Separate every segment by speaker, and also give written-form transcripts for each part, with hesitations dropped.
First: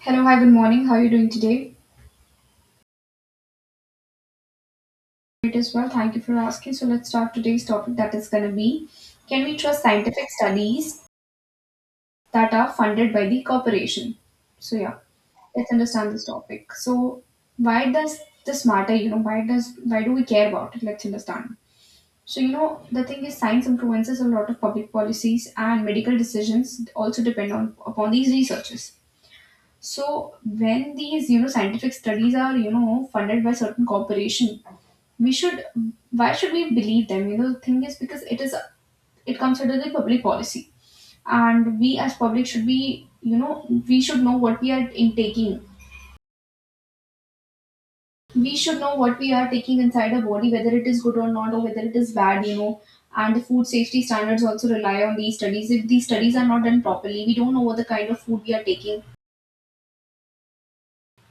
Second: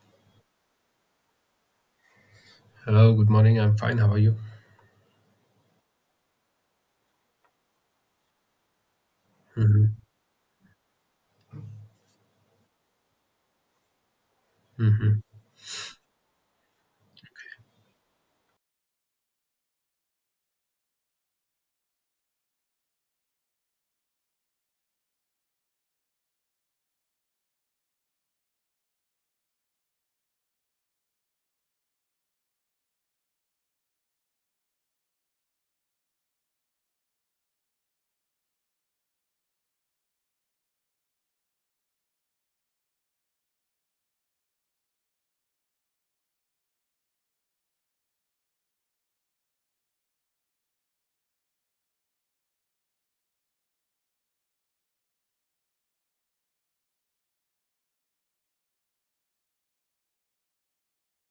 Speaker 1: Hello, hi, good morning. How are you doing today?
Speaker 2: Hello, good morning. I'm fine. How are you?
Speaker 1: Great as well. Thank you for asking. So let's start today's topic that is going to be: can we trust
Speaker 2: Hmm.
Speaker 1: scientific studies that are funded by the corporation? So, yeah,
Speaker 2: Hmm.
Speaker 1: let's understand this topic. So, why does this matter? You know, why do we care about it? Let's understand. So, you know, the thing is science influences a lot of public policies, and medical decisions also depend on upon these researches. So when these, you know, scientific studies are, you know, funded by certain corporation, we should why should we believe them? You know, the thing is because it comes under the public policy, and we as public should be, you know, we should know what we are intaking. We should know what we are taking inside our body, whether it is good or not, or whether it is bad. You know, and the food safety standards also rely on these studies. If these studies are not done properly, we don't know what the kind of food we are taking.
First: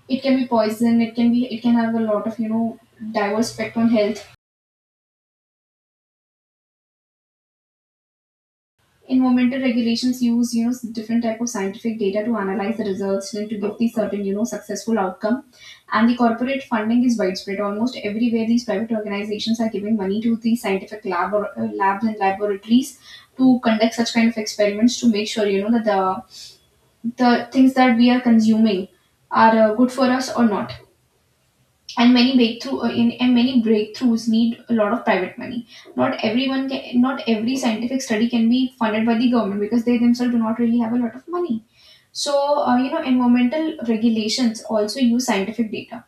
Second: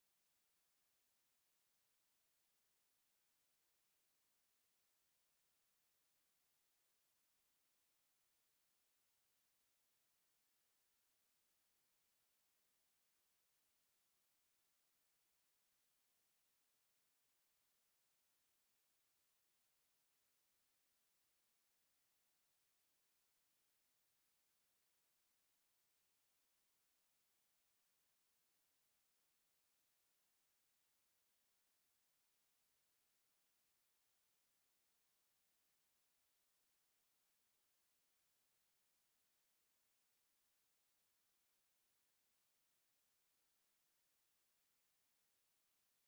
Speaker 1: It can be poison, it can have a lot of, you know, diverse effect on health. Environmental regulations use, you know, different type of scientific data to analyze the results and to give the certain, you know, successful outcome. And the corporate funding is widespread almost everywhere. These private organizations are giving money to the scientific lab, or, labs and laboratories, to conduct such kind of experiments to make sure, you know, that the things that we are consuming are, good for us or not. And many breakthrough, in and many breakthroughs need a lot of private money. Not every scientific study can be funded by the government, because they themselves do not really have a lot of money. So, you know, environmental regulations also use scientific data.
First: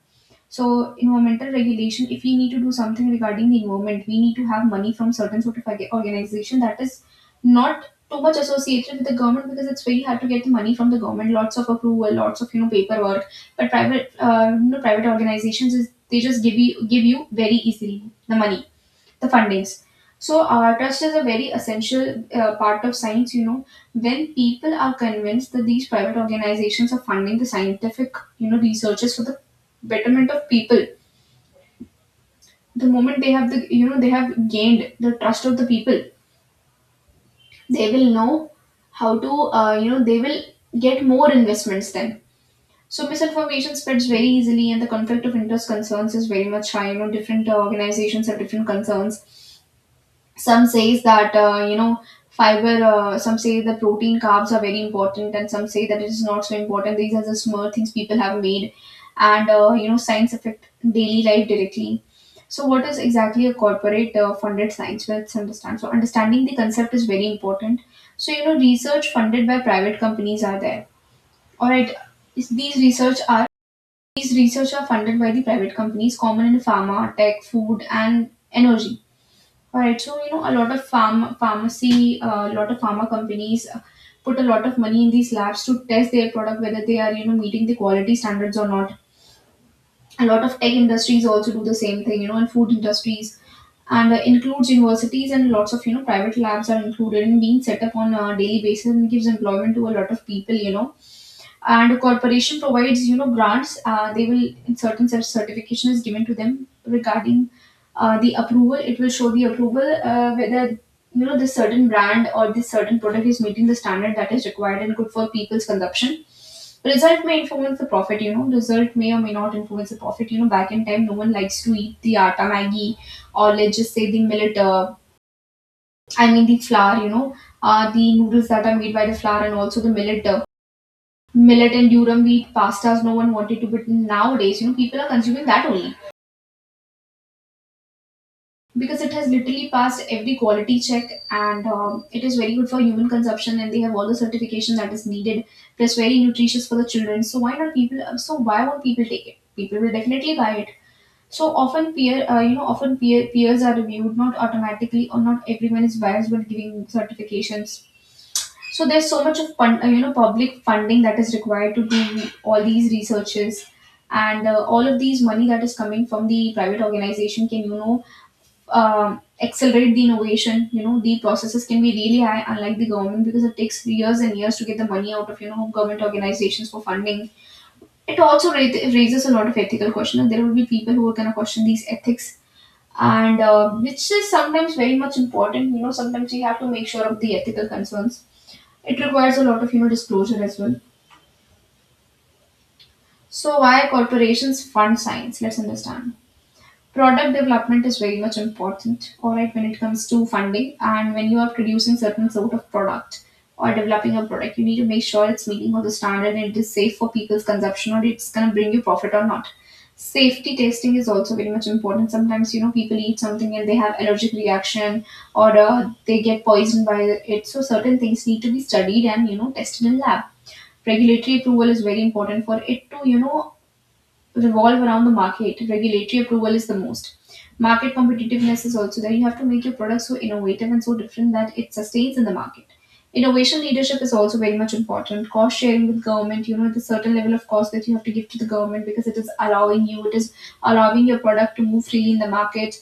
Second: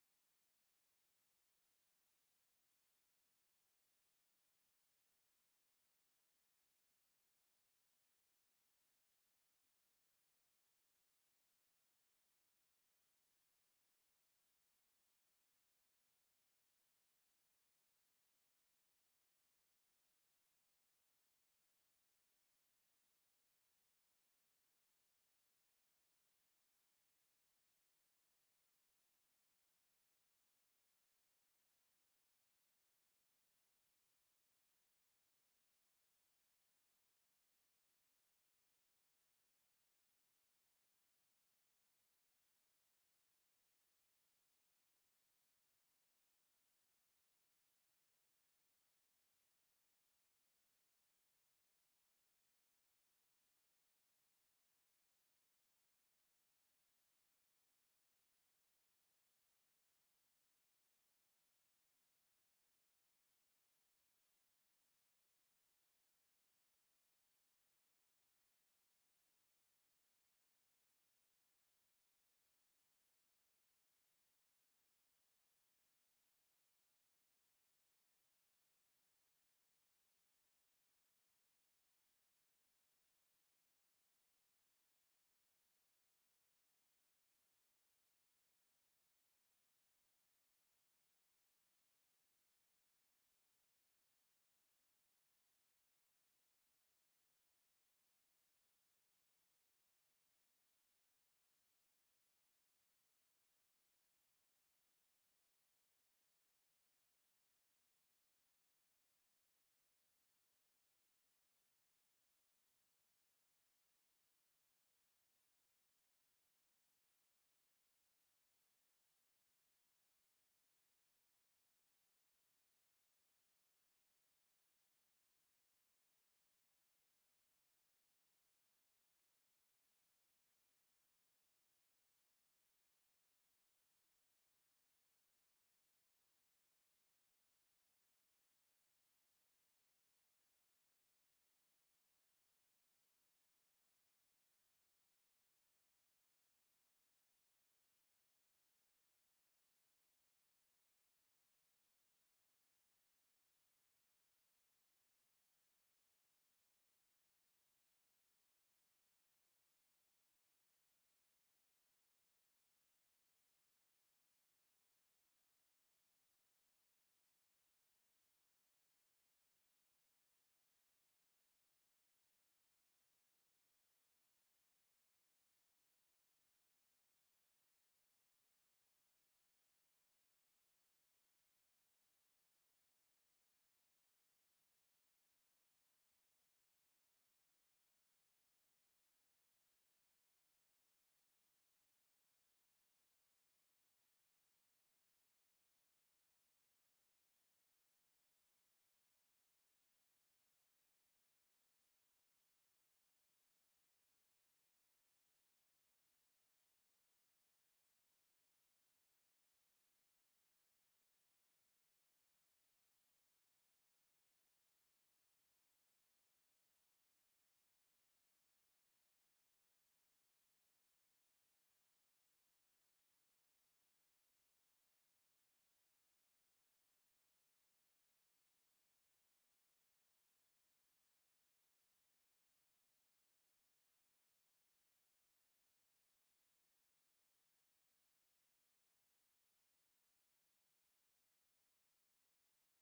Speaker 1: So environmental regulation, if we need to do something regarding the environment, we need to have money from certain sort of organization that is not too much associated with the government, because it's very hard to get the money from the government. Lots of approval, lots of, you know, paperwork. But private, you know, private organizations is they just give you very easily the money, the fundings. So, trust is a very essential part of science. You know, when people are convinced that these private organizations are funding the scientific, you know, researches for the betterment of people, the moment they have the, you know, they have gained the trust of the people, they will know how to, you know, they will get more investments then. So misinformation spreads very easily, and the conflict of interest concerns is very much high. You know, different organizations have different concerns. Some says that, you know, fiber, some say the protein carbs are very important, and some say that it is not so important. These are the small things people have made. And, you know, science affect daily life directly. So what is exactly a corporate, funded science? Let's understand. So understanding the concept is very important. So, you know, research funded by private companies are there. All right. is- these research are these research are funded by the private companies, common in pharma, tech, food, and energy. All right, so you know, a lot of farm pharmacy, a lot of pharma companies, put a lot of money in these labs to test their product, whether they are, you know, meeting the quality standards or not. A lot of tech industries also do the same thing, you know, and food industries, and, includes universities, and lots of, you know, private labs are included and being set up on a daily basis and gives employment to a lot of people, you know. And corporation provides, you know, grants. They will, in certain, such certification is given to them regarding, the approval. It will show the approval, whether, you know, this certain brand or this certain product is meeting the standard that is required and good for people's consumption. Result may or may not influence the profit, you know. Back in time, no one likes to eat the atta maggi, or let's just say the millet, I mean the flour, you know, the noodles that are made by the flour, and also the millet, millet and durum wheat pastas. No one wanted to, but nowadays, you know, people are consuming that only, because it has literally passed every quality check. And, it is very good for human consumption, and they have all the certification that is needed, plus very nutritious for the children. So why not people, so why won't people take it? People will definitely buy it. So often peer you know often peer peers are reviewed, not automatically, or not everyone is biased, but giving certifications. So there's so much of you know, public funding that is required to do all these researches, and, all of these money that is coming from the private organization can, you know, accelerate the innovation. You know, the processes can be really high, unlike the government, because it takes years and years to get the money out of, you know, government organizations for funding. It also raises a lot of ethical questions. And There will be people who are gonna question these ethics. And, which is sometimes very much important. You know, sometimes we have to make sure of the ethical concerns. It requires a lot of, you know, disclosure as well. So why corporations fund science? Let's understand. Product development is very much important, all right, when it comes to funding and when you are producing certain sort of product or developing a product. You need to make sure it's meeting all the standard and it is safe for people's consumption, or it's gonna bring you profit or not. Safety testing is also very much important. Sometimes, you know, people eat something and they have allergic reaction, or, they get poisoned by it. So certain things need to be studied and, you know, tested in lab. Regulatory approval is very important for it to, you know, revolve around the market. Regulatory approval is the most. Market competitiveness is also there. You have to make your product so innovative and so different that it sustains in the market. Innovation leadership is also very much important. Cost sharing with government, you know, the certain level of cost that you have to give to the government, because it is allowing you, it is allowing your product to move freely in the market.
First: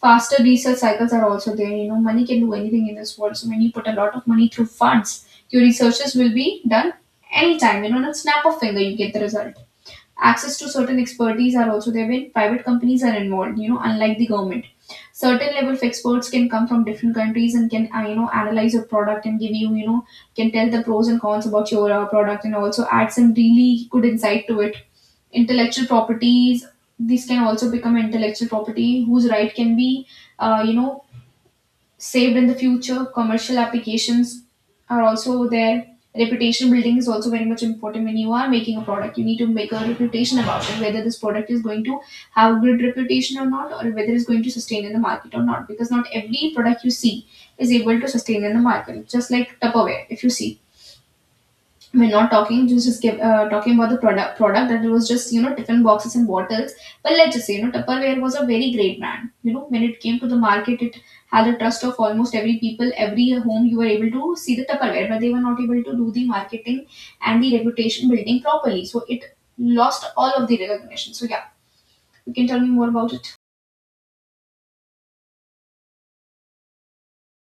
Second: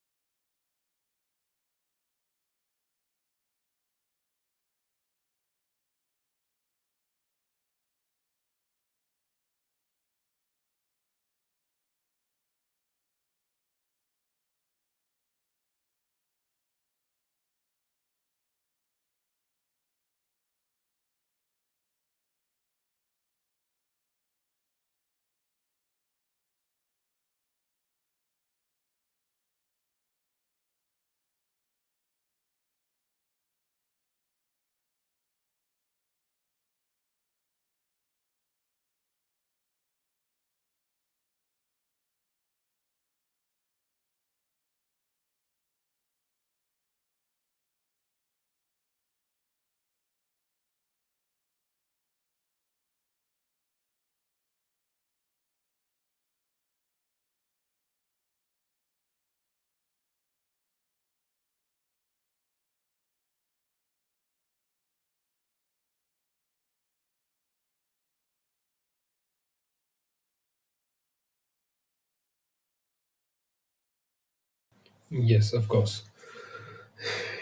Speaker 1: Faster research cycles are also there. You know, money can do anything in this world. So when you put a lot of money through funds, your researches will be done anytime. You know, in a snap of finger, you get the result. Access to certain expertise are also there when private companies are involved, you know, unlike the government. Certain level of experts can come from different countries and can, you know, analyze your product and give you, you know, can tell the pros and cons about your, product, and also add some really good insight to it. Intellectual properties. This can also become intellectual property, whose right can be, you know, saved in the future. Commercial applications are also there. Reputation building is also very much important when you are making a product. You need to make a reputation about it, whether this product is going to have a good reputation or not, or whether it's going to sustain in the market or not. Because not every product you see is able to sustain in the market. Just like Tupperware, if you see, we're not talking talking about the product, that it was just, you know, different boxes and bottles. But let's just say, you know, Tupperware was a very great brand, you know. When it came to the market, it had the trust of almost every people, every home. You were able to see the Tupperware, but they were not able to do the marketing and the reputation building properly, so it lost all of the recognition. So yeah, you can tell me more about it.
Speaker 2: Yes, of course.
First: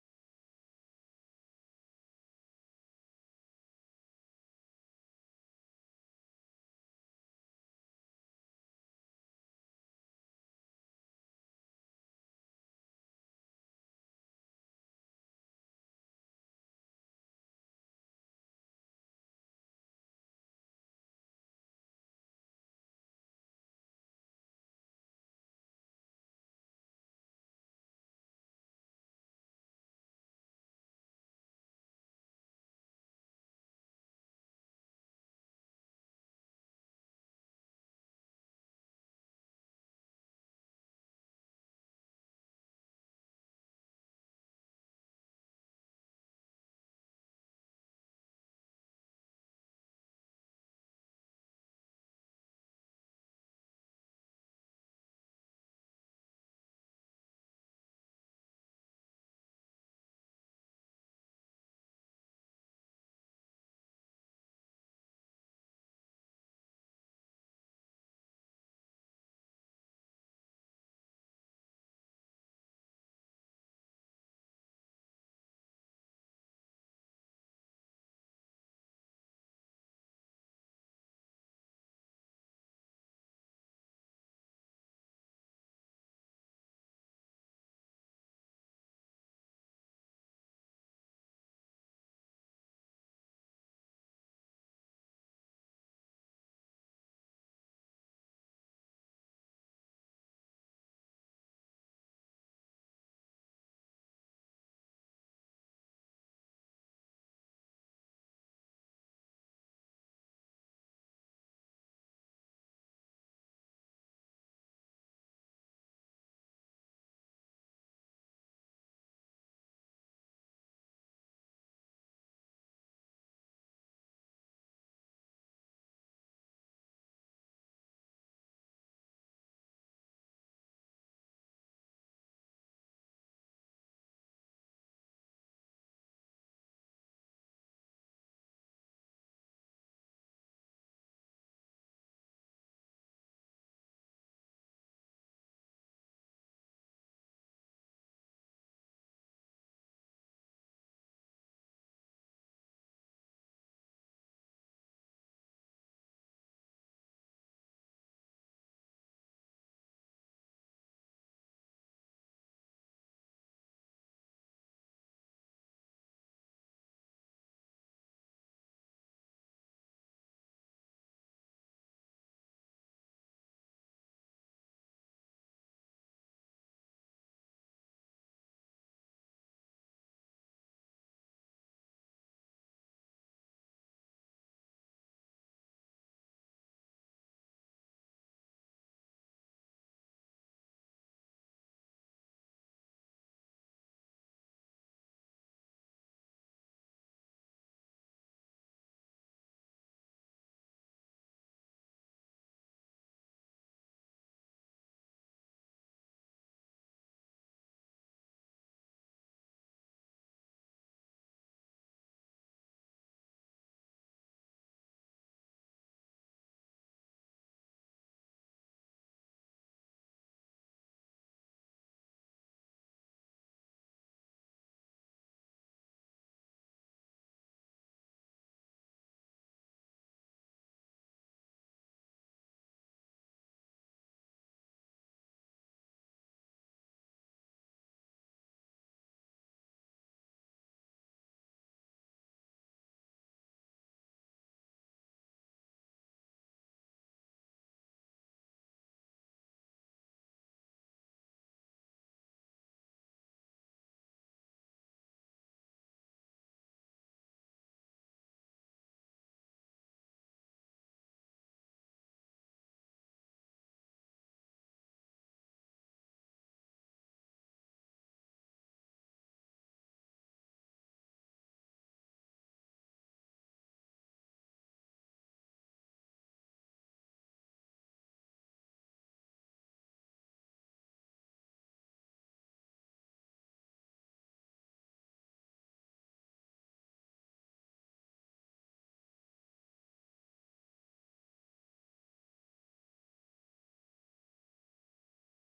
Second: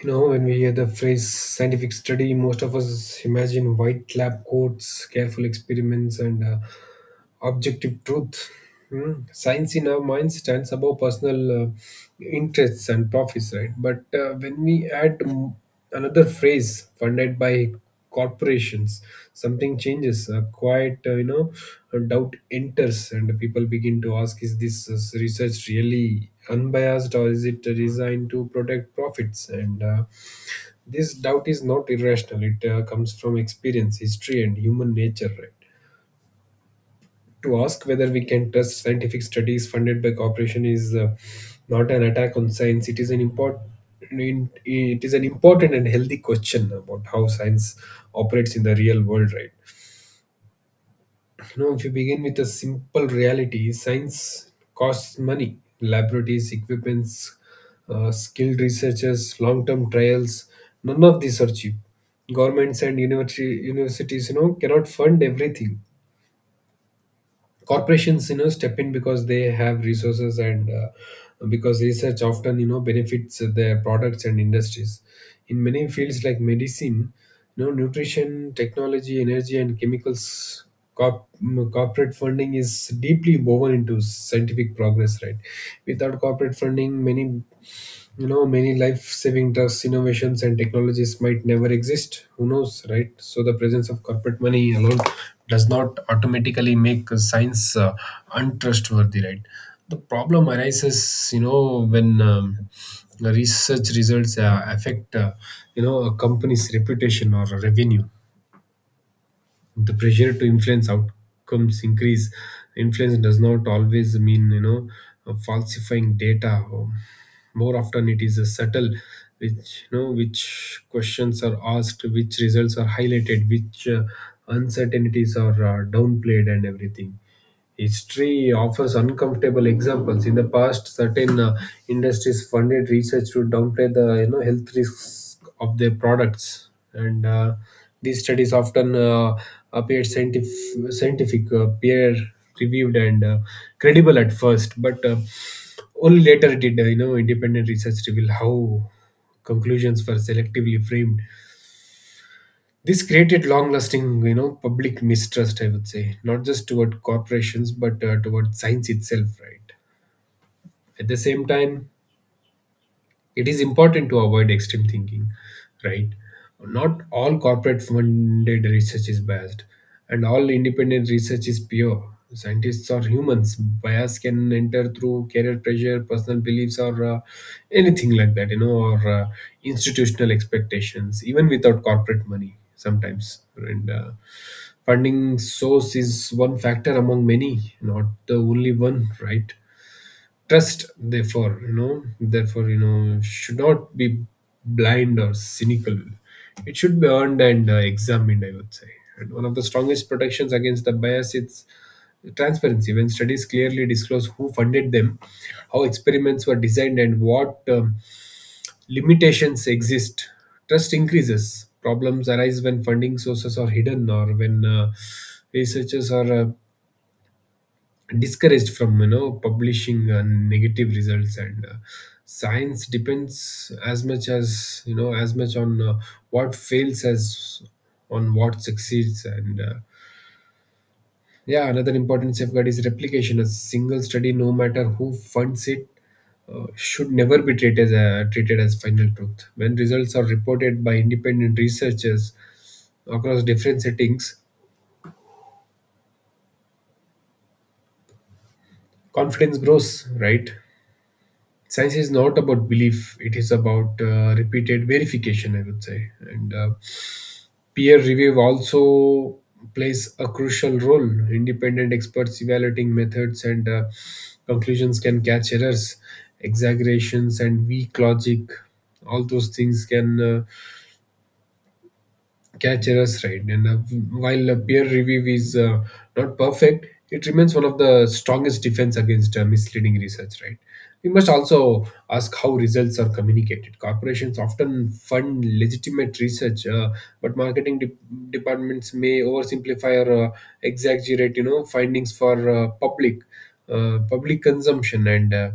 Speaker 2: You know, when we hear the phrase scientific study, most of us imagine white lab coats, careful experiments, and objective truth. Hmm. Science in our mind stands above personal interests and profits, right? But when we add another phrase funded by corporations, something changes. A quiet, a doubt enters, and people begin to ask: Is this research really unbiased, or is it designed to protect profits? And This doubt is not irrational; it comes from experience, history, and human nature, right? To ask whether we can trust scientific studies funded by corporation is not an attack on science. It is an important and healthy question about how science operates in the real world, right? You know, if you begin with a simple reality, science costs money, laboratories, equipments, skilled researchers, long-term trials, none of these are cheap. Governments and universities, you know, cannot fund everything. Corporations, you know, step in because they have resources, and because research often, you know, benefits their products and industries in many fields like medicine, you know, nutrition, technology, energy, and chemicals. Corporate funding is deeply woven into scientific progress, right? Without corporate funding, many, you know, many life saving drugs, innovations, and technologies might never exist. Who knows, right? So, the presence of corporate money alone does not automatically make science untrustworthy, right? The problem arises, you know, when the research results affect, you know, a company's reputation or revenue. The pressure to influence outcomes increase. Influence does not always mean, you know, falsifying data. More often it is a subtle, which you know which questions are asked, which results are highlighted, which uncertainties are downplayed, and everything. History offers uncomfortable examples. In the past, certain industries funded research to downplay the, you know, health risks of their products, and these studies often appeared scientific, peer reviewed, and credible at first. But only later did, you know, independent research reveal how conclusions were selectively framed. This created long-lasting, you know, public mistrust, I would say, not just toward corporations, but, toward science itself. Right. At the same time, it is important to avoid extreme thinking, right? Not all corporate funded research is biased and all independent research is pure. Scientists are humans, bias can enter through career pressure, personal beliefs, or anything like that, you know, or institutional expectations, even without corporate money sometimes. And Funding source is one factor among many, not the only one, right? Trust, therefore, you know, should not be blind or cynical. It should be earned and, examined, I would say. And one of the strongest protections against the bias is transparency. When studies clearly disclose who funded them, how experiments were designed, and what, limitations exist, trust increases. Problems arise when funding sources are hidden, or when researchers are discouraged from, you know, publishing negative results. And Science depends as much as, you know, as much on what fails as on what succeeds. And yeah Another important safeguard is replication. A single study, no matter who funds it, should never be treated as treated as final truth. When results are reported by independent researchers across different settings, confidence grows, right? Science is not about belief, it is about repeated verification, I would say. And Peer review also plays a crucial role. Independent experts evaluating methods and conclusions can catch errors, exaggerations, and weak logic. All those things can, Catcher's right. And While, peer review is, not perfect, it remains one of the strongest defense against misleading research, right? We must also ask how results are communicated. Corporations often fund legitimate research, but departments may oversimplify or exaggerate, you know, findings for, public consumption. And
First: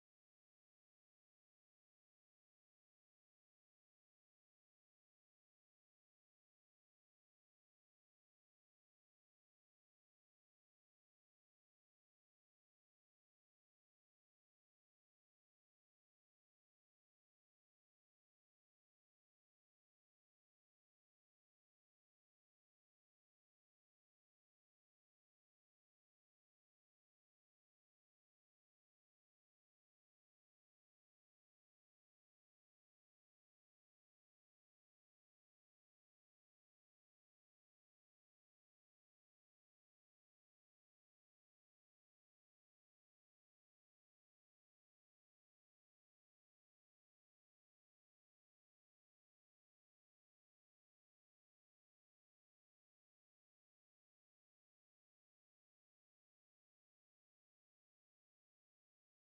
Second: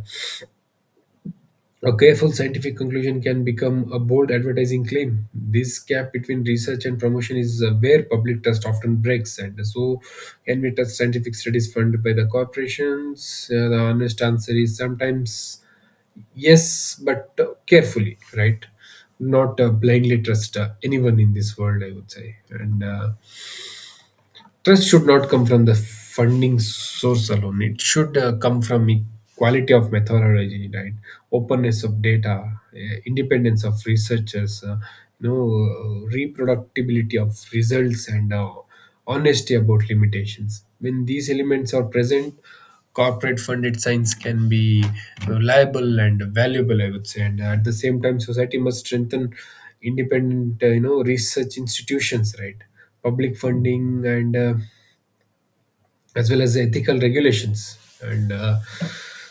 Speaker 2: A careful scientific conclusion can become a bold advertising claim. This gap between research and promotion is, where public trust often breaks, and so can we trust scientific studies funded by the corporations? The honest answer is sometimes yes, but, carefully, right? Not, blindly trust, anyone in this world, I would say. And Trust should not come from the funding source alone. It should, come from quality of methodology, right? Openness of data, independence of researchers, you know, reproductibility of results, and honesty about limitations. When these elements are present, corporate funded science can be reliable and valuable, I would say. And At the same time, society must strengthen independent, you know, research institutions, right? Public funding and as well as ethical regulations. And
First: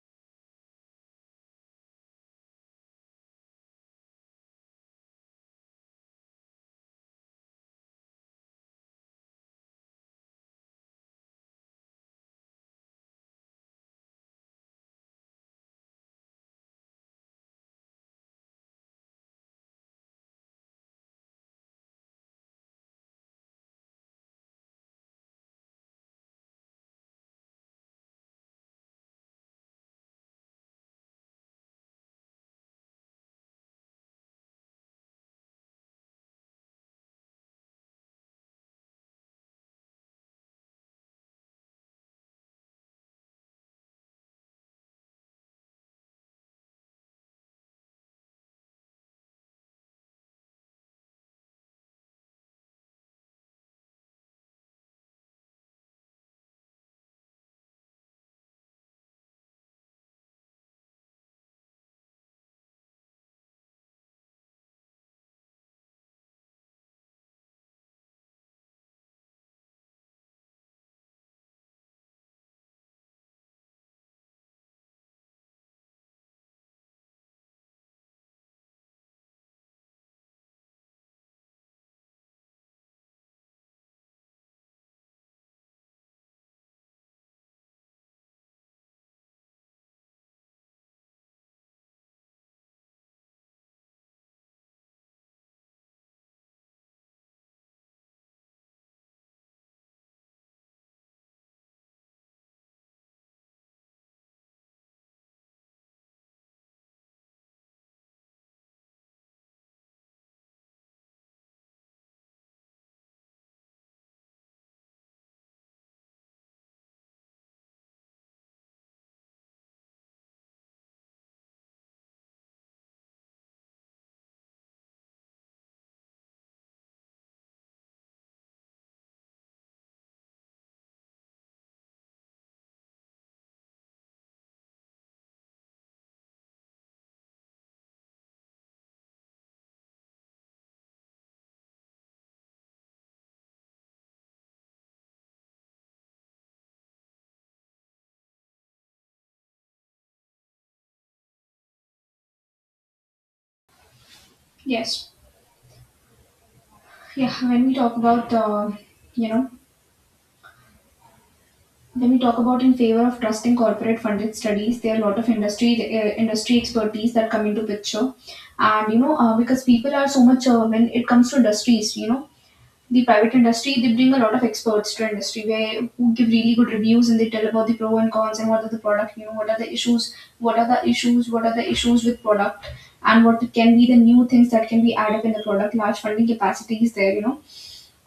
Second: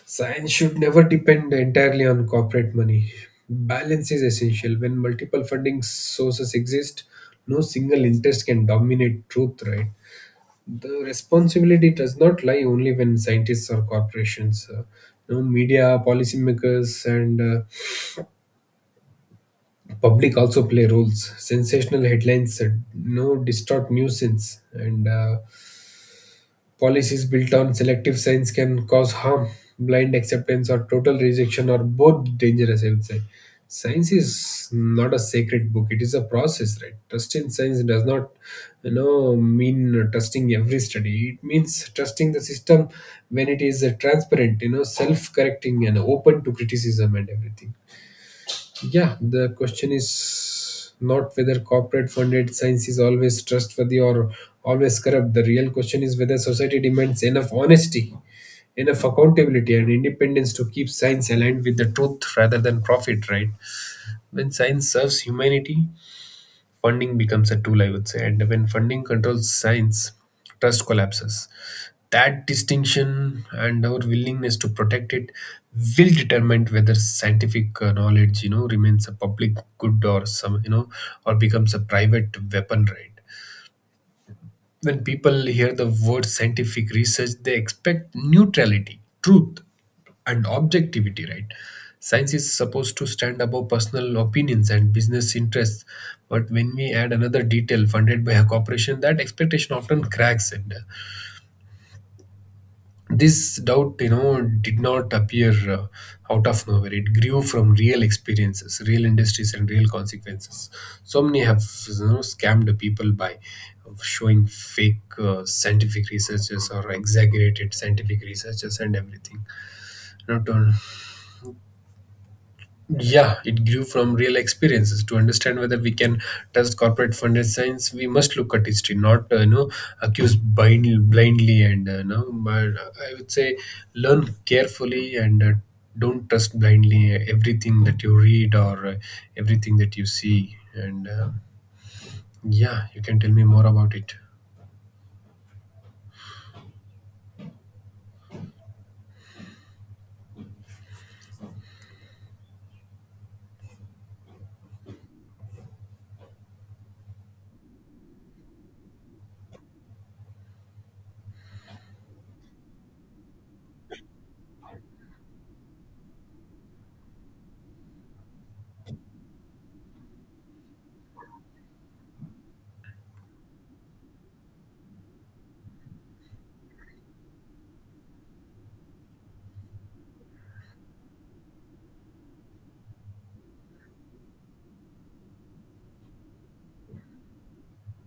Speaker 2: Science should never depend entirely on corporate money. Balance is essential. When multiple funding sources exist, no single interest can dominate truth, right? The responsibility does not lie only when scientists or corporations, you know, media, policymakers, and public also play roles. Sensational headlines, no, distort nuisance, and policies built on selective science can cause harm. Blind acceptance or total rejection are both dangerous, I would say. Science is not a sacred book, it is a process, right? Trust in science does not, you know, mean trusting every study. It means trusting the system when it is, transparent, you know, self correcting, and open to criticism, and everything. Yeah, the question is not whether corporate funded science is always trustworthy or always corrupt. The real question is whether society demands enough honesty, enough accountability, and independence to keep science aligned with the truth rather than profit, right? When science serves humanity, funding becomes a tool, I would say. And when funding controls science, trust collapses. That distinction and our willingness to protect it will determine whether scientific, knowledge, you know, remains a public good, or some, you know, or becomes a private weapon, right? When people hear the word scientific research, they expect neutrality, truth, and objectivity, right? Science is supposed to stand above personal opinions and business interests, but when we add another detail funded by a corporation, that expectation often cracks it. This doubt, you know, did not appear, out of nowhere. It grew from real experiences, real industries, and real consequences. So many have, you know, scammed people by showing fake, scientific researches or exaggerated scientific researches and everything, you know, to yeah, it grew from real experiences. To understand whether we can trust corporate funded science, we must look at history, not, you know, accuse blindly, and, you know. But I would say learn carefully, and don't trust blindly everything that you read, or everything that you see. And Yeah, you can tell me more about it.
Speaker 1: Yes. Yeah, when we talk about, you know, When we talk about in favor of trusting corporate funded studies, there are a lot of industry expertise that come into picture, and because people are so much when it comes to industries, you know the private industry, they bring a lot of experts to industry where who give really good reviews, and they tell about the pro and cons and what are the product, you know, what are the issues with product and what can be the new things that can be added in the product. Large funding capacity is there, you know.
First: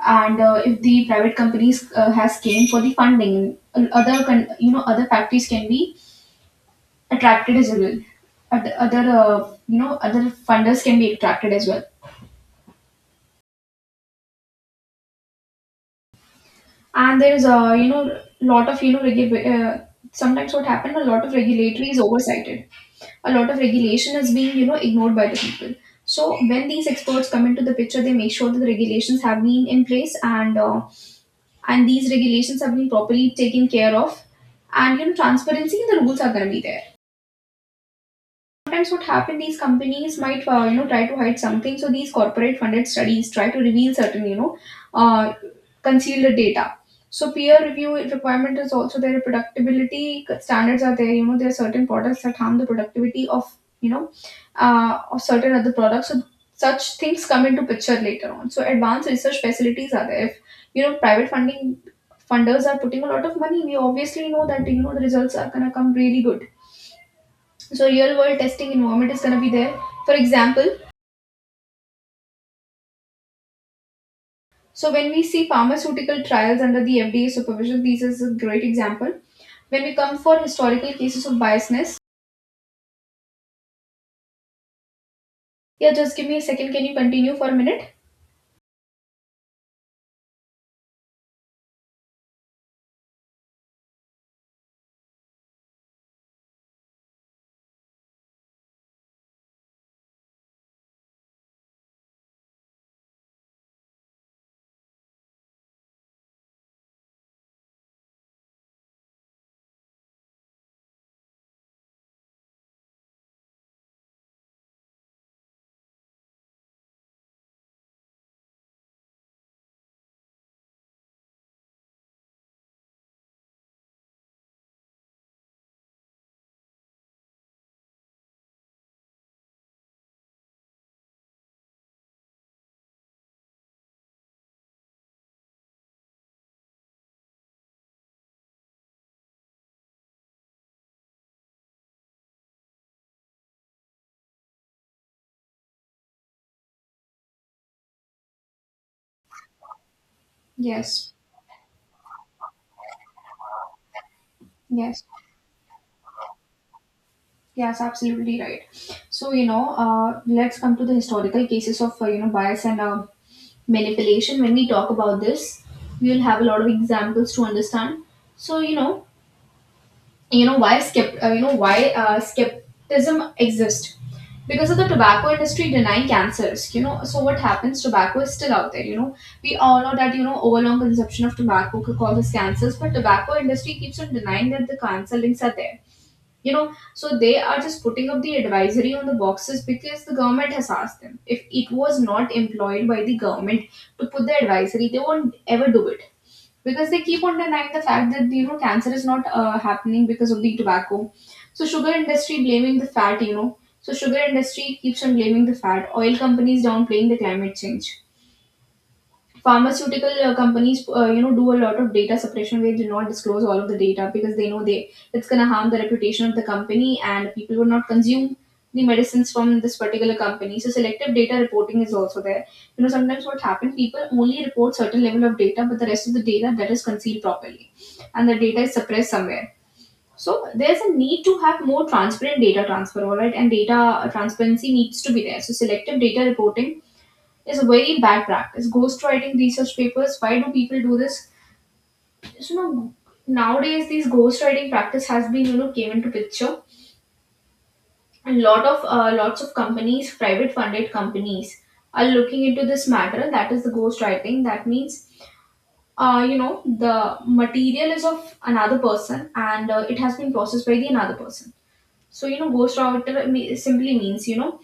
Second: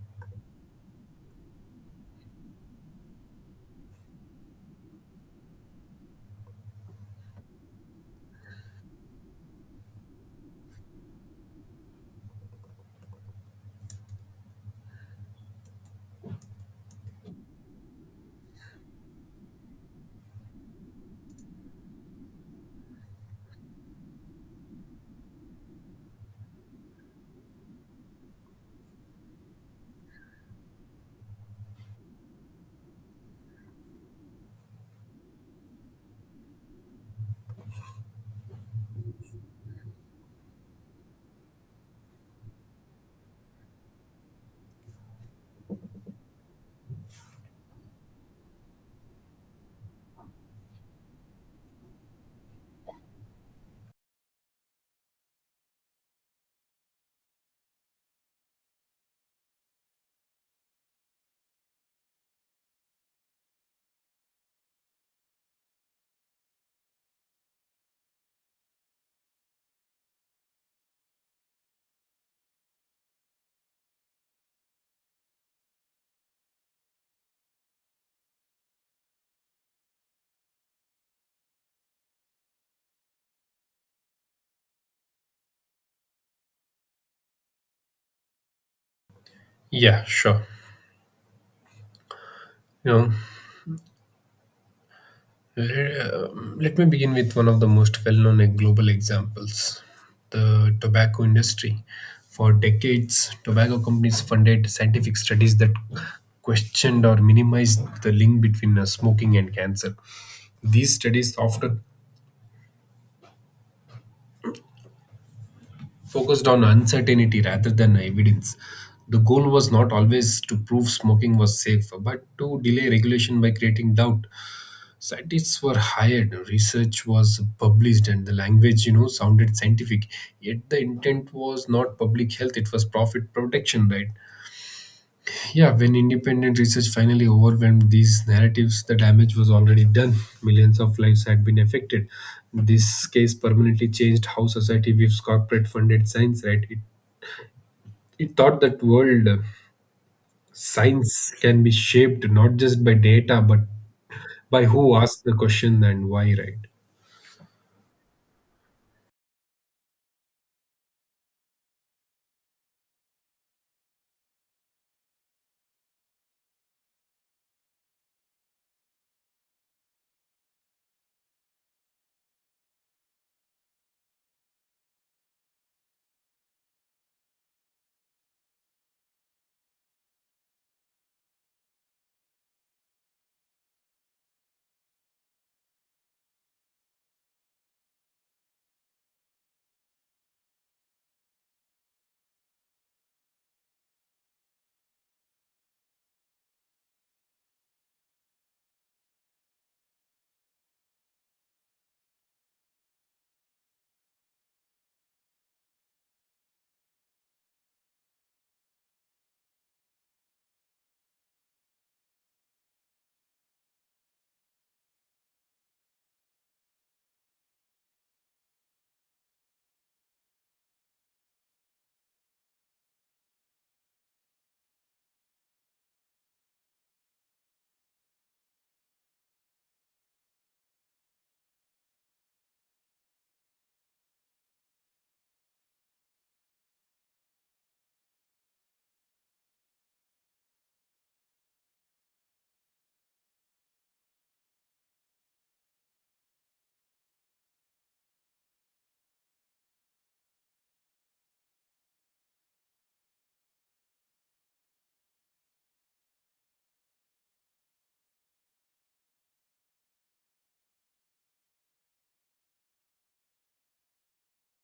Speaker 1: And if the private companies has came for the funding, you know other factories can be attracted as well. Other, other you know other funders can be attracted as well, and there's a you know lot of you know sometimes what happened a lot of regulatory is oversighted, a lot of regulation is being you know ignored by the people. So when these experts come into the picture, they make sure that the regulations have been in place, and these regulations have been properly taken care of, and you know transparency in the rules are going to be there. Sometimes what happen these companies might you know try to hide something, so these corporate funded studies try to reveal certain uh, concealed data. So peer review requirement is also there, productivity standards are there, you know there are certain products that harm the productivity of you know of certain other products. So such things come into picture later on. So advanced research facilities are there. If you know private funding funders are putting a lot of money, we obviously know that you know the results are going to come really good. So real world testing environment is going to be there. For example, so when we see pharmaceutical trials under the FDA supervision, this is a great example. When we come for historical cases of biasness, yeah, just give me a second. Can you continue for a minute?
Speaker 2: Yeah, sure. You know, Le- let me begin with one of the most well known global examples, the tobacco industry. For decades, tobacco companies funded scientific studies that questioned or minimized the link between smoking and cancer. These studies often focused on uncertainty rather than evidence. The goal was not always to prove smoking was safe, but to delay regulation by creating doubt. Scientists were hired, research was published, and the language, you know, sounded scientific, yet the intent was not public health, it was profit protection, right? Yeah, when independent research finally overwhelmed these narratives, the damage was already done. Millions of lives had been affected. This case permanently changed how society views corporate funded science, right? It taught that world,
Speaker 1: Yes,
Speaker 2: science can be shaped not just by data but by who
Speaker 1: yes,
Speaker 2: asks the question and why, right?
Speaker 1: yes, absolutely right. So you know, let's come to the historical cases of you know bias and manipulation. When we talk about this, we will have a lot of examples to understand. So you know, you know why skepticism exists because of the tobacco industry denying cancers, you know. So what happens, tobacco is still out there, you know. We all know that you know overlong consumption of tobacco could causes cancers, but tobacco industry keeps on denying that the cancer links are there, you know. So they are just putting up the advisory on the boxes because the government has asked them. If it was not employed by the government to put the advisory, they won't ever do it, because they keep on denying the fact that you know cancer is not happening because of the tobacco. So sugar industry blaming the fat, you know. So sugar industry keeps on blaming the fat, oil companies downplaying the climate change, pharmaceutical companies, you know, do a lot of data suppression where they do not disclose all of the data, because they know they it's going to harm the reputation of the company and people will not consume the medicines from this particular company. So selective data reporting is also there, you know. Sometimes what happens people only report certain level of data, but the rest of the data that is concealed properly and the data is suppressed somewhere. So there's a need to have more transparent data transfer, all right, and data transparency needs to be there. So selective data reporting is a very bad practice. Ghostwriting research papers, why do people do this? So, you know, nowadays these ghostwriting practice has been, you know, came into picture. A lot of lots of companies, private funded companies, are looking into this matter. That is the ghostwriting. That means, you know, the material is of another person, and it has been processed by the another person. So, you know, simply means, you know,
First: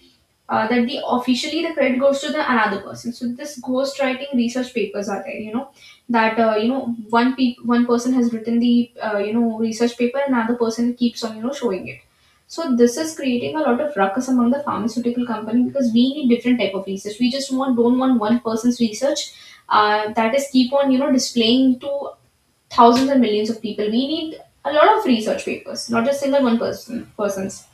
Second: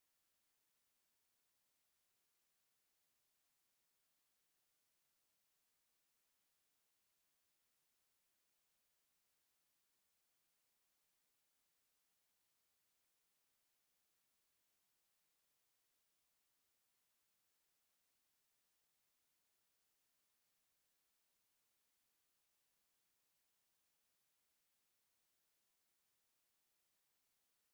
Speaker 1: that the officially the credit goes to the another person. So this ghostwriting research papers are there, you know, that you know one person has written the you know research paper, and another person keeps on you know showing it. So this is creating a lot of ruckus among the pharmaceutical company, because we need different type of research. We just want don't want one person's research that is keep on you know displaying to thousands and millions of people. We need a lot of research papers, not just single one person's,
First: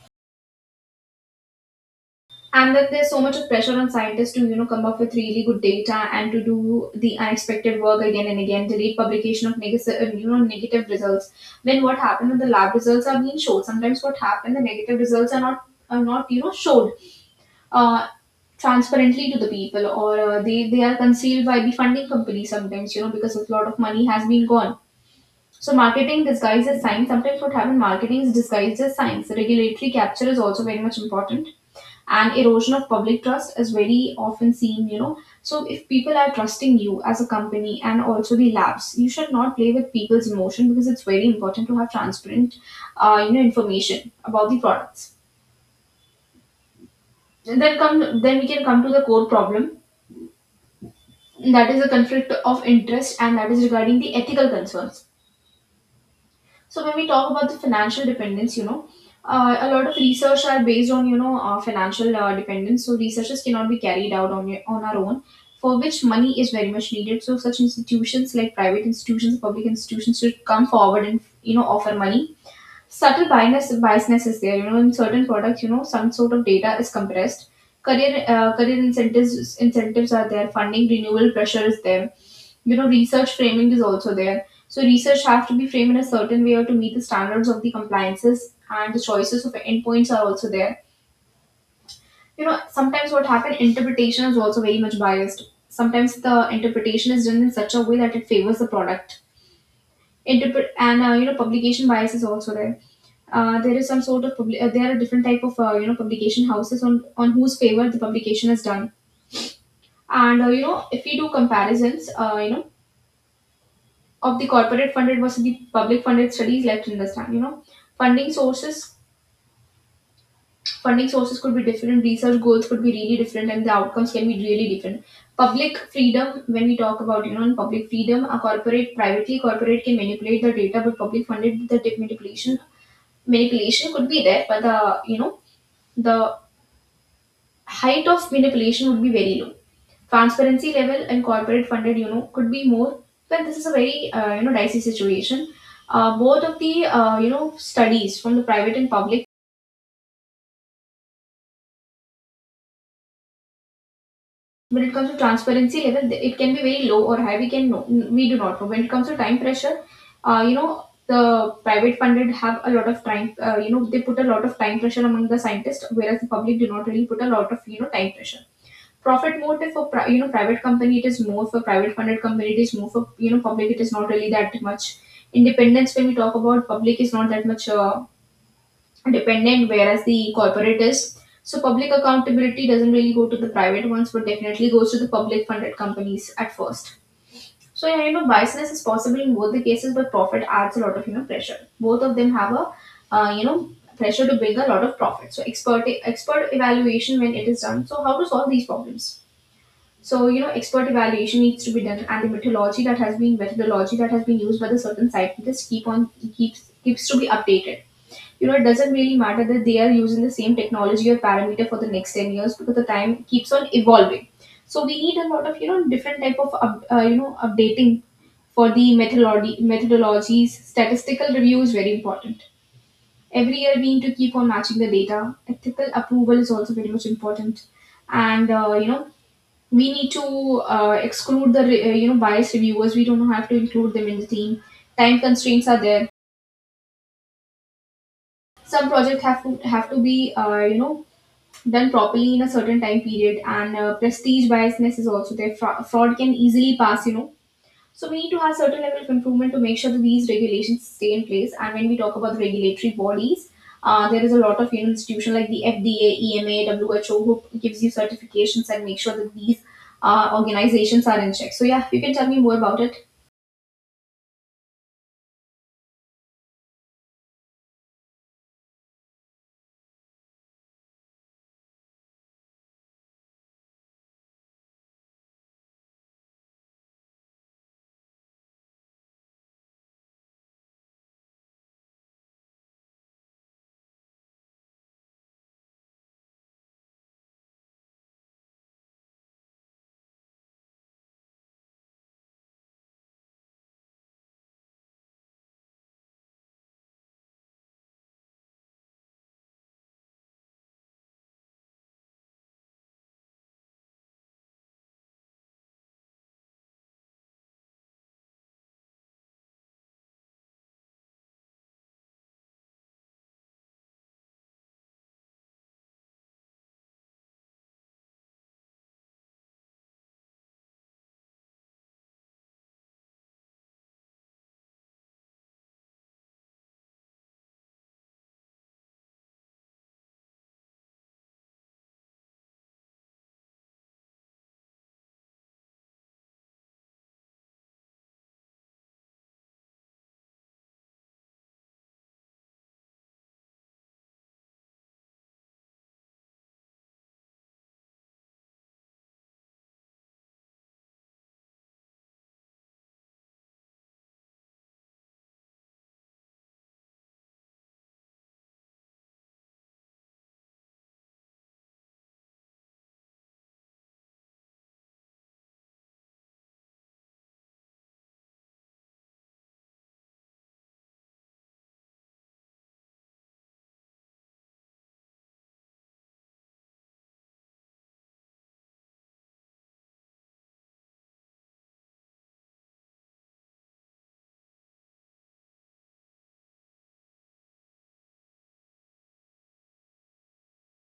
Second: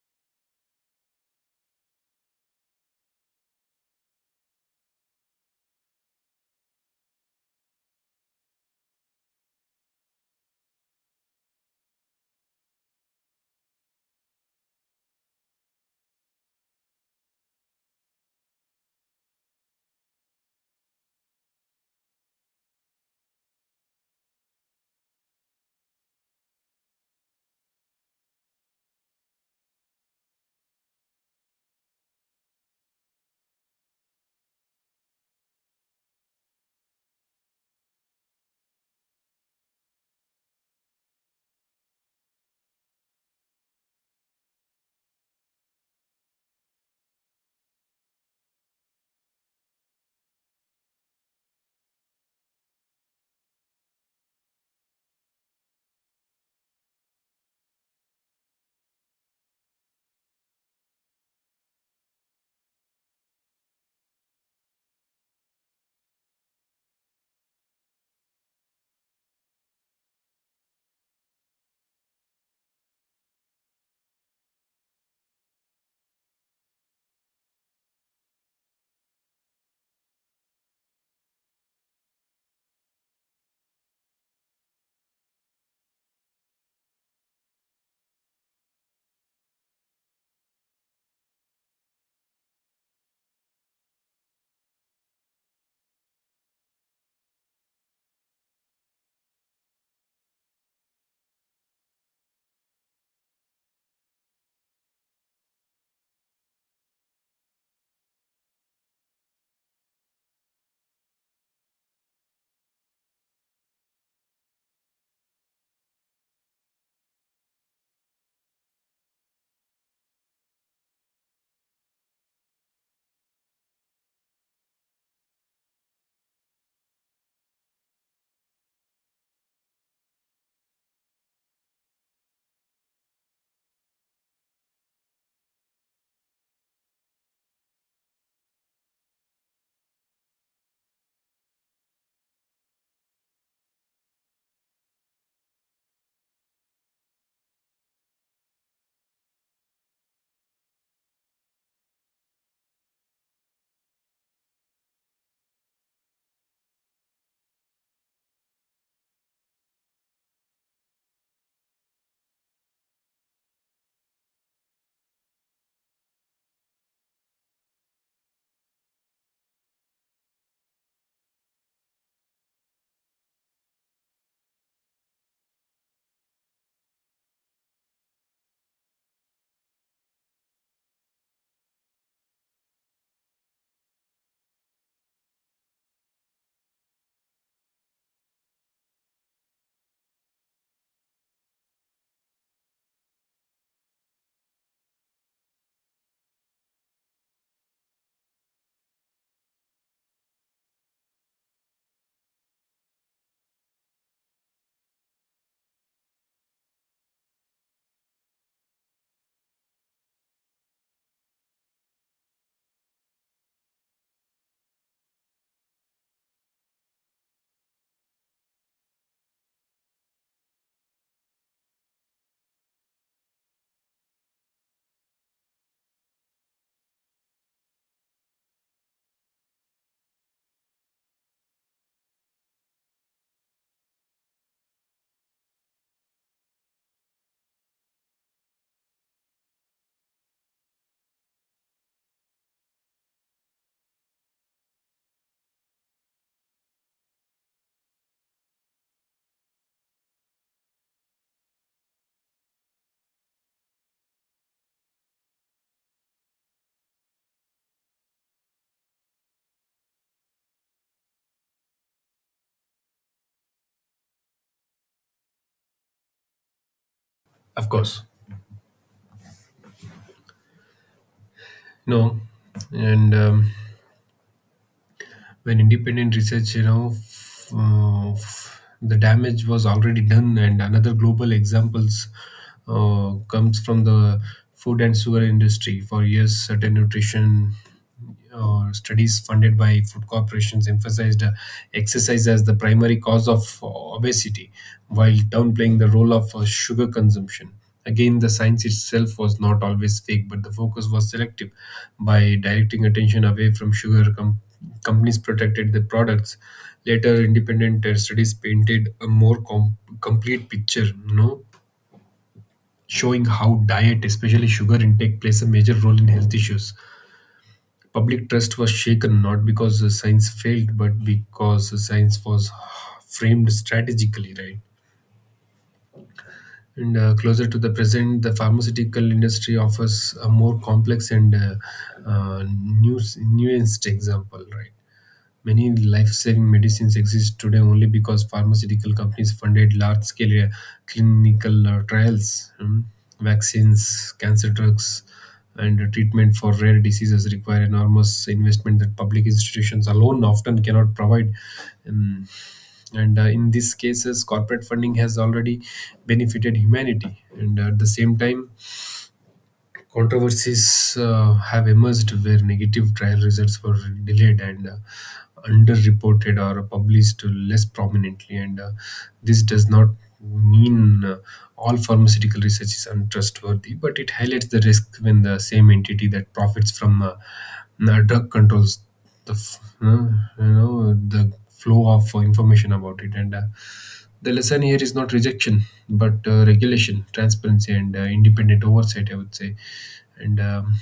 Speaker 1: and that there's so much of pressure on scientists to you know come up with really good data and to do the unexpected work again and again, delay publication of negative negative results. When what happened when the lab results are being showed, sometimes what happened the negative results are not you know showed uh, transparently to the people, or they are concealed by the funding company sometimes, you know, because a lot of money has been gone. So marketing disguised as science, sometimes what happened marketing is disguised as science. Regulatory capture is also very much important, and erosion of public trust is very often seen, you know. So if people are trusting you as a company and also the labs, you should not play with people's emotion, because it's very important to have transparent you know information about the products. And then come, then we can come to the core problem, that is the conflict of interest, and that is regarding the ethical concerns. So when we talk about the financial dependence, you know, a lot of research are based on you know financial dependence. So researches cannot be carried out on our own, for which money is very much needed. So such institutions like private institutions, public institutions should come forward and you know offer money. Subtle biasness is there, you know, in certain products. You know some sort of data is compressed. Career incentives are there, funding renewal pressure is there, you know research framing is also there. So research have to be framed in a certain way or to meet the standards of the compliances, and the choices of endpoints are also there. You know sometimes what happens interpretation is also very much biased. Sometimes the interpretation is done in such a way that it favors the product interpret, and you know publication bias is also there. There is some sort of public There are different type of you know publication houses on whose favor the publication is done. And you know if we do comparisons, of the corporate funded versus the public funded studies, let's understand. You know funding sources, could be different, research goals could be really different, and the outcomes can be really different. Public freedom, when we talk about you know in public freedom, a corporate can manipulate the data, but public funded the dip manipulation manipulation could be there, but the you know the height of manipulation would be very low. Transparency level and corporate funded, you know, could be more. But this is a very you know dicey situation. Both of the you know studies from the private and public, when it comes to transparency level it can be very low or high, we can know, we do not know. When it comes to time pressure, you know the private funded have a lot of time, you know they put a lot of time pressure among the scientists, whereas the public do not really put a lot of you know time pressure. Profit motive for you know private company, it is more. For private funded company it is more, for you know public it is not really that much. Independence, when we talk about, public is not that much dependent, whereas the corporate is. So public accountability doesn't really go to the private ones, but definitely goes to the public funded companies at first. So yeah, you know biasness is possible in both the cases, but profit adds a lot of you know pressure. Both of them have a uh, you know pressure to bring a lot of profit. So expert evaluation, when it is done, so how to solve these problems. So you know expert evaluation needs to be done, and the methodology that has been used by the certain scientist keep on keeps keeps to be updated. You know, it doesn't really matter that they are using the same technology or parameter for the next 10 years, because the time keeps on evolving. So we need a lot of, you know, different type of, you know, updating for the methodologies. Statistical review is very important. Every year we need to keep on matching the data. Ethical approval is also very much important. And, you know, we need to exclude the, you know, biased reviewers. We don't have to include them in the team. Time constraints are there. Some projects have to be, you know, done properly in a certain time period, and prestige biasness is also there. Fraud can easily pass, you know. So we need to have certain level of improvement to make sure that these regulations stay in place. And when we talk about the regulatory bodies, there is a lot of you know, institution like the FDA, EMA who gives you certifications and make sure that these organizations are in check. So yeah, you can tell me more about it.
Speaker 2: Of course. No, and when independent research, you know, the damage was already done. And another global examples comes from the food and sugar industry. For years, certain nutrition studies funded by food corporations emphasized exercise as the primary cause of obesity while downplaying the role of sugar consumption. Again, the science itself was not always fake, but the focus was selective. By directing attention away from sugar, companies protected their products. Later, independent studies painted a more complete picture, you know, showing how diet, especially sugar intake, plays a major role in health issues. Public trust was shaken not because the science failed, but because the science was framed strategically, right? And Closer to the present, the pharmaceutical industry offers a more complex and uh, nu- nuanced example, right? Many life saving medicines exist today only because pharmaceutical companies funded large scale clinical trials. Mm. Vaccines, cancer drugs, and treatment for rare diseases require enormous investment that public institutions alone often cannot provide. Um, and in these cases, corporate funding has already benefited humanity. And At the same time, controversies have emerged where negative trial results were delayed and underreported or published less prominently. And This does not mean all pharmaceutical research is untrustworthy, but it highlights the risk when the same entity that profits from drug controls the the flow of information about it, and the lesson here is not rejection, but regulation, transparency, and independent oversight, I would say. And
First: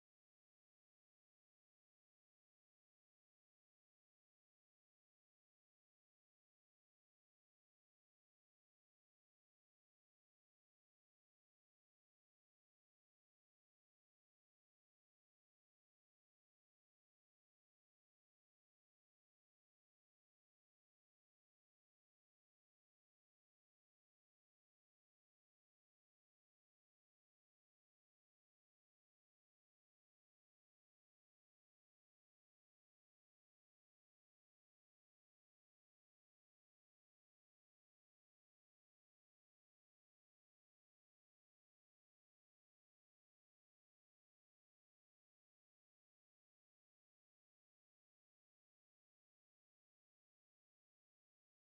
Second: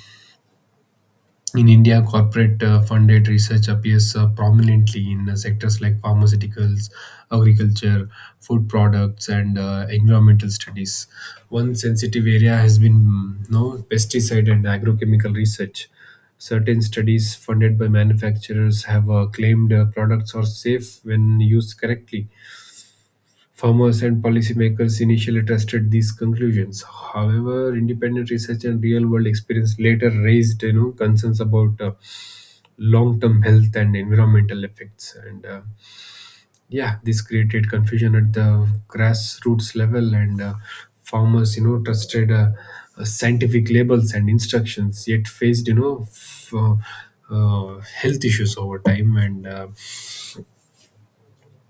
Speaker 2: In India, corporate funded research appears prominently in sectors like pharmaceuticals, agriculture, food products, and environmental studies. One sensitive area has been no pesticide and agrochemical research. Certain studies funded by manufacturers have claimed products are safe when used correctly. Farmers and policymakers initially trusted these conclusions. However, independent research and real-world experience later raised, you know, concerns about long-term health and environmental effects. And Yeah, this created confusion at the grassroots level, and farmers, you know, trusted scientific labels and instructions, yet faced, health issues over time, and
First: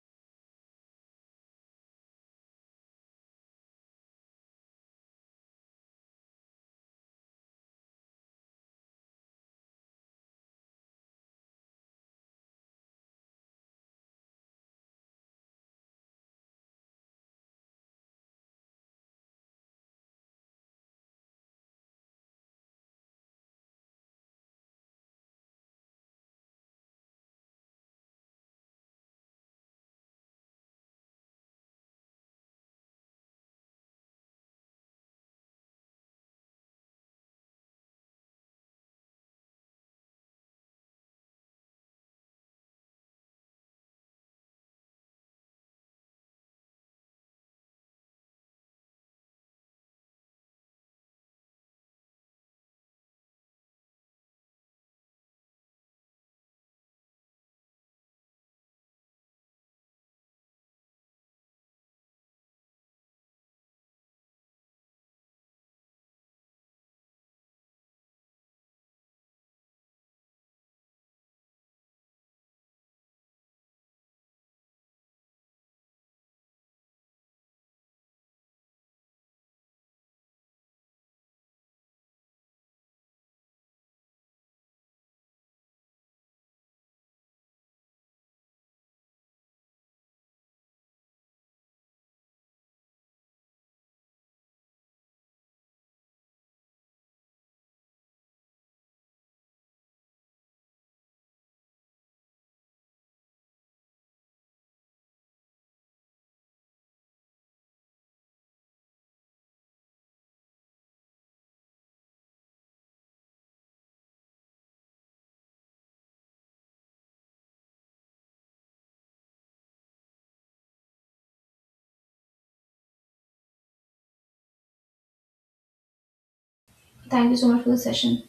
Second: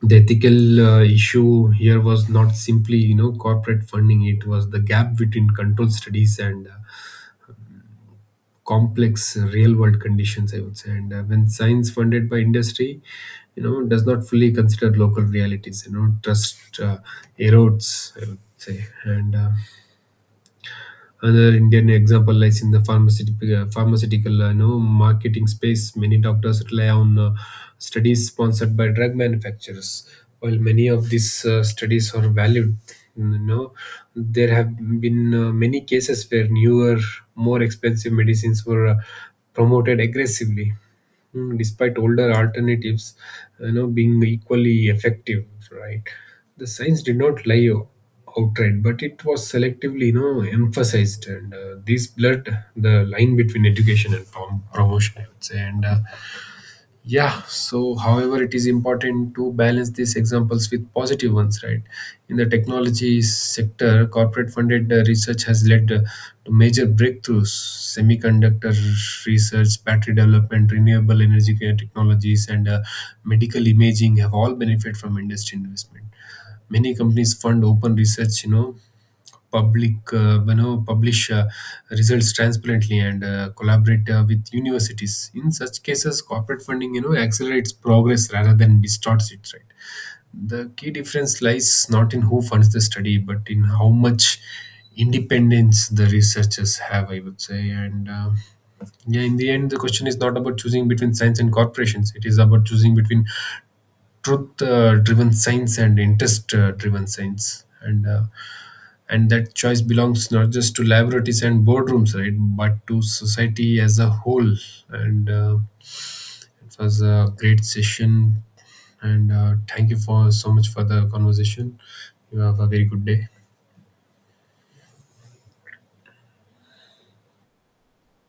Speaker 2: the ethical issue here was not simply, you know, corporate funding. It was the gap between controlled studies and complex real world conditions, I would say. And When science funded by industry, you know, does not fully consider local realities, you know, trust erodes, I would say. And Another Indian example lies in the pharmaceutical you know, marketing space. Many doctors rely on studies sponsored by drug manufacturers. While many of these studies are valued, you know, there have been many cases where newer, more expensive medicines were promoted aggressively, despite older alternatives, you know, being equally effective, right? The science did not lie outright, but it was selectively, you know, emphasized, and this blurred the line between education and promotion, I would say. And Yeah, so however, it is important to balance these examples with positive ones, right? In the technology sector, corporate funded research has led to major breakthroughs. Semiconductor research, battery development, renewable energy technologies, and medical imaging have all benefited from industry investment. Many companies fund open research, you know, public publish results transparently and collaborate with universities. In such cases corporate funding, you know, accelerates progress rather than distorts it, right? The key difference lies not in who funds the study but in how much independence the researchers have, I would say. And Yeah, in the end the question is not about choosing between science and corporations. It is about choosing between truth driven science and interest driven science, and that choice belongs not just to laboratories and boardrooms, right? But to society as a whole. And It was a great session, and thank you for so much for the conversation. You have a very good day.
Speaker 1: Thank you so much for the session.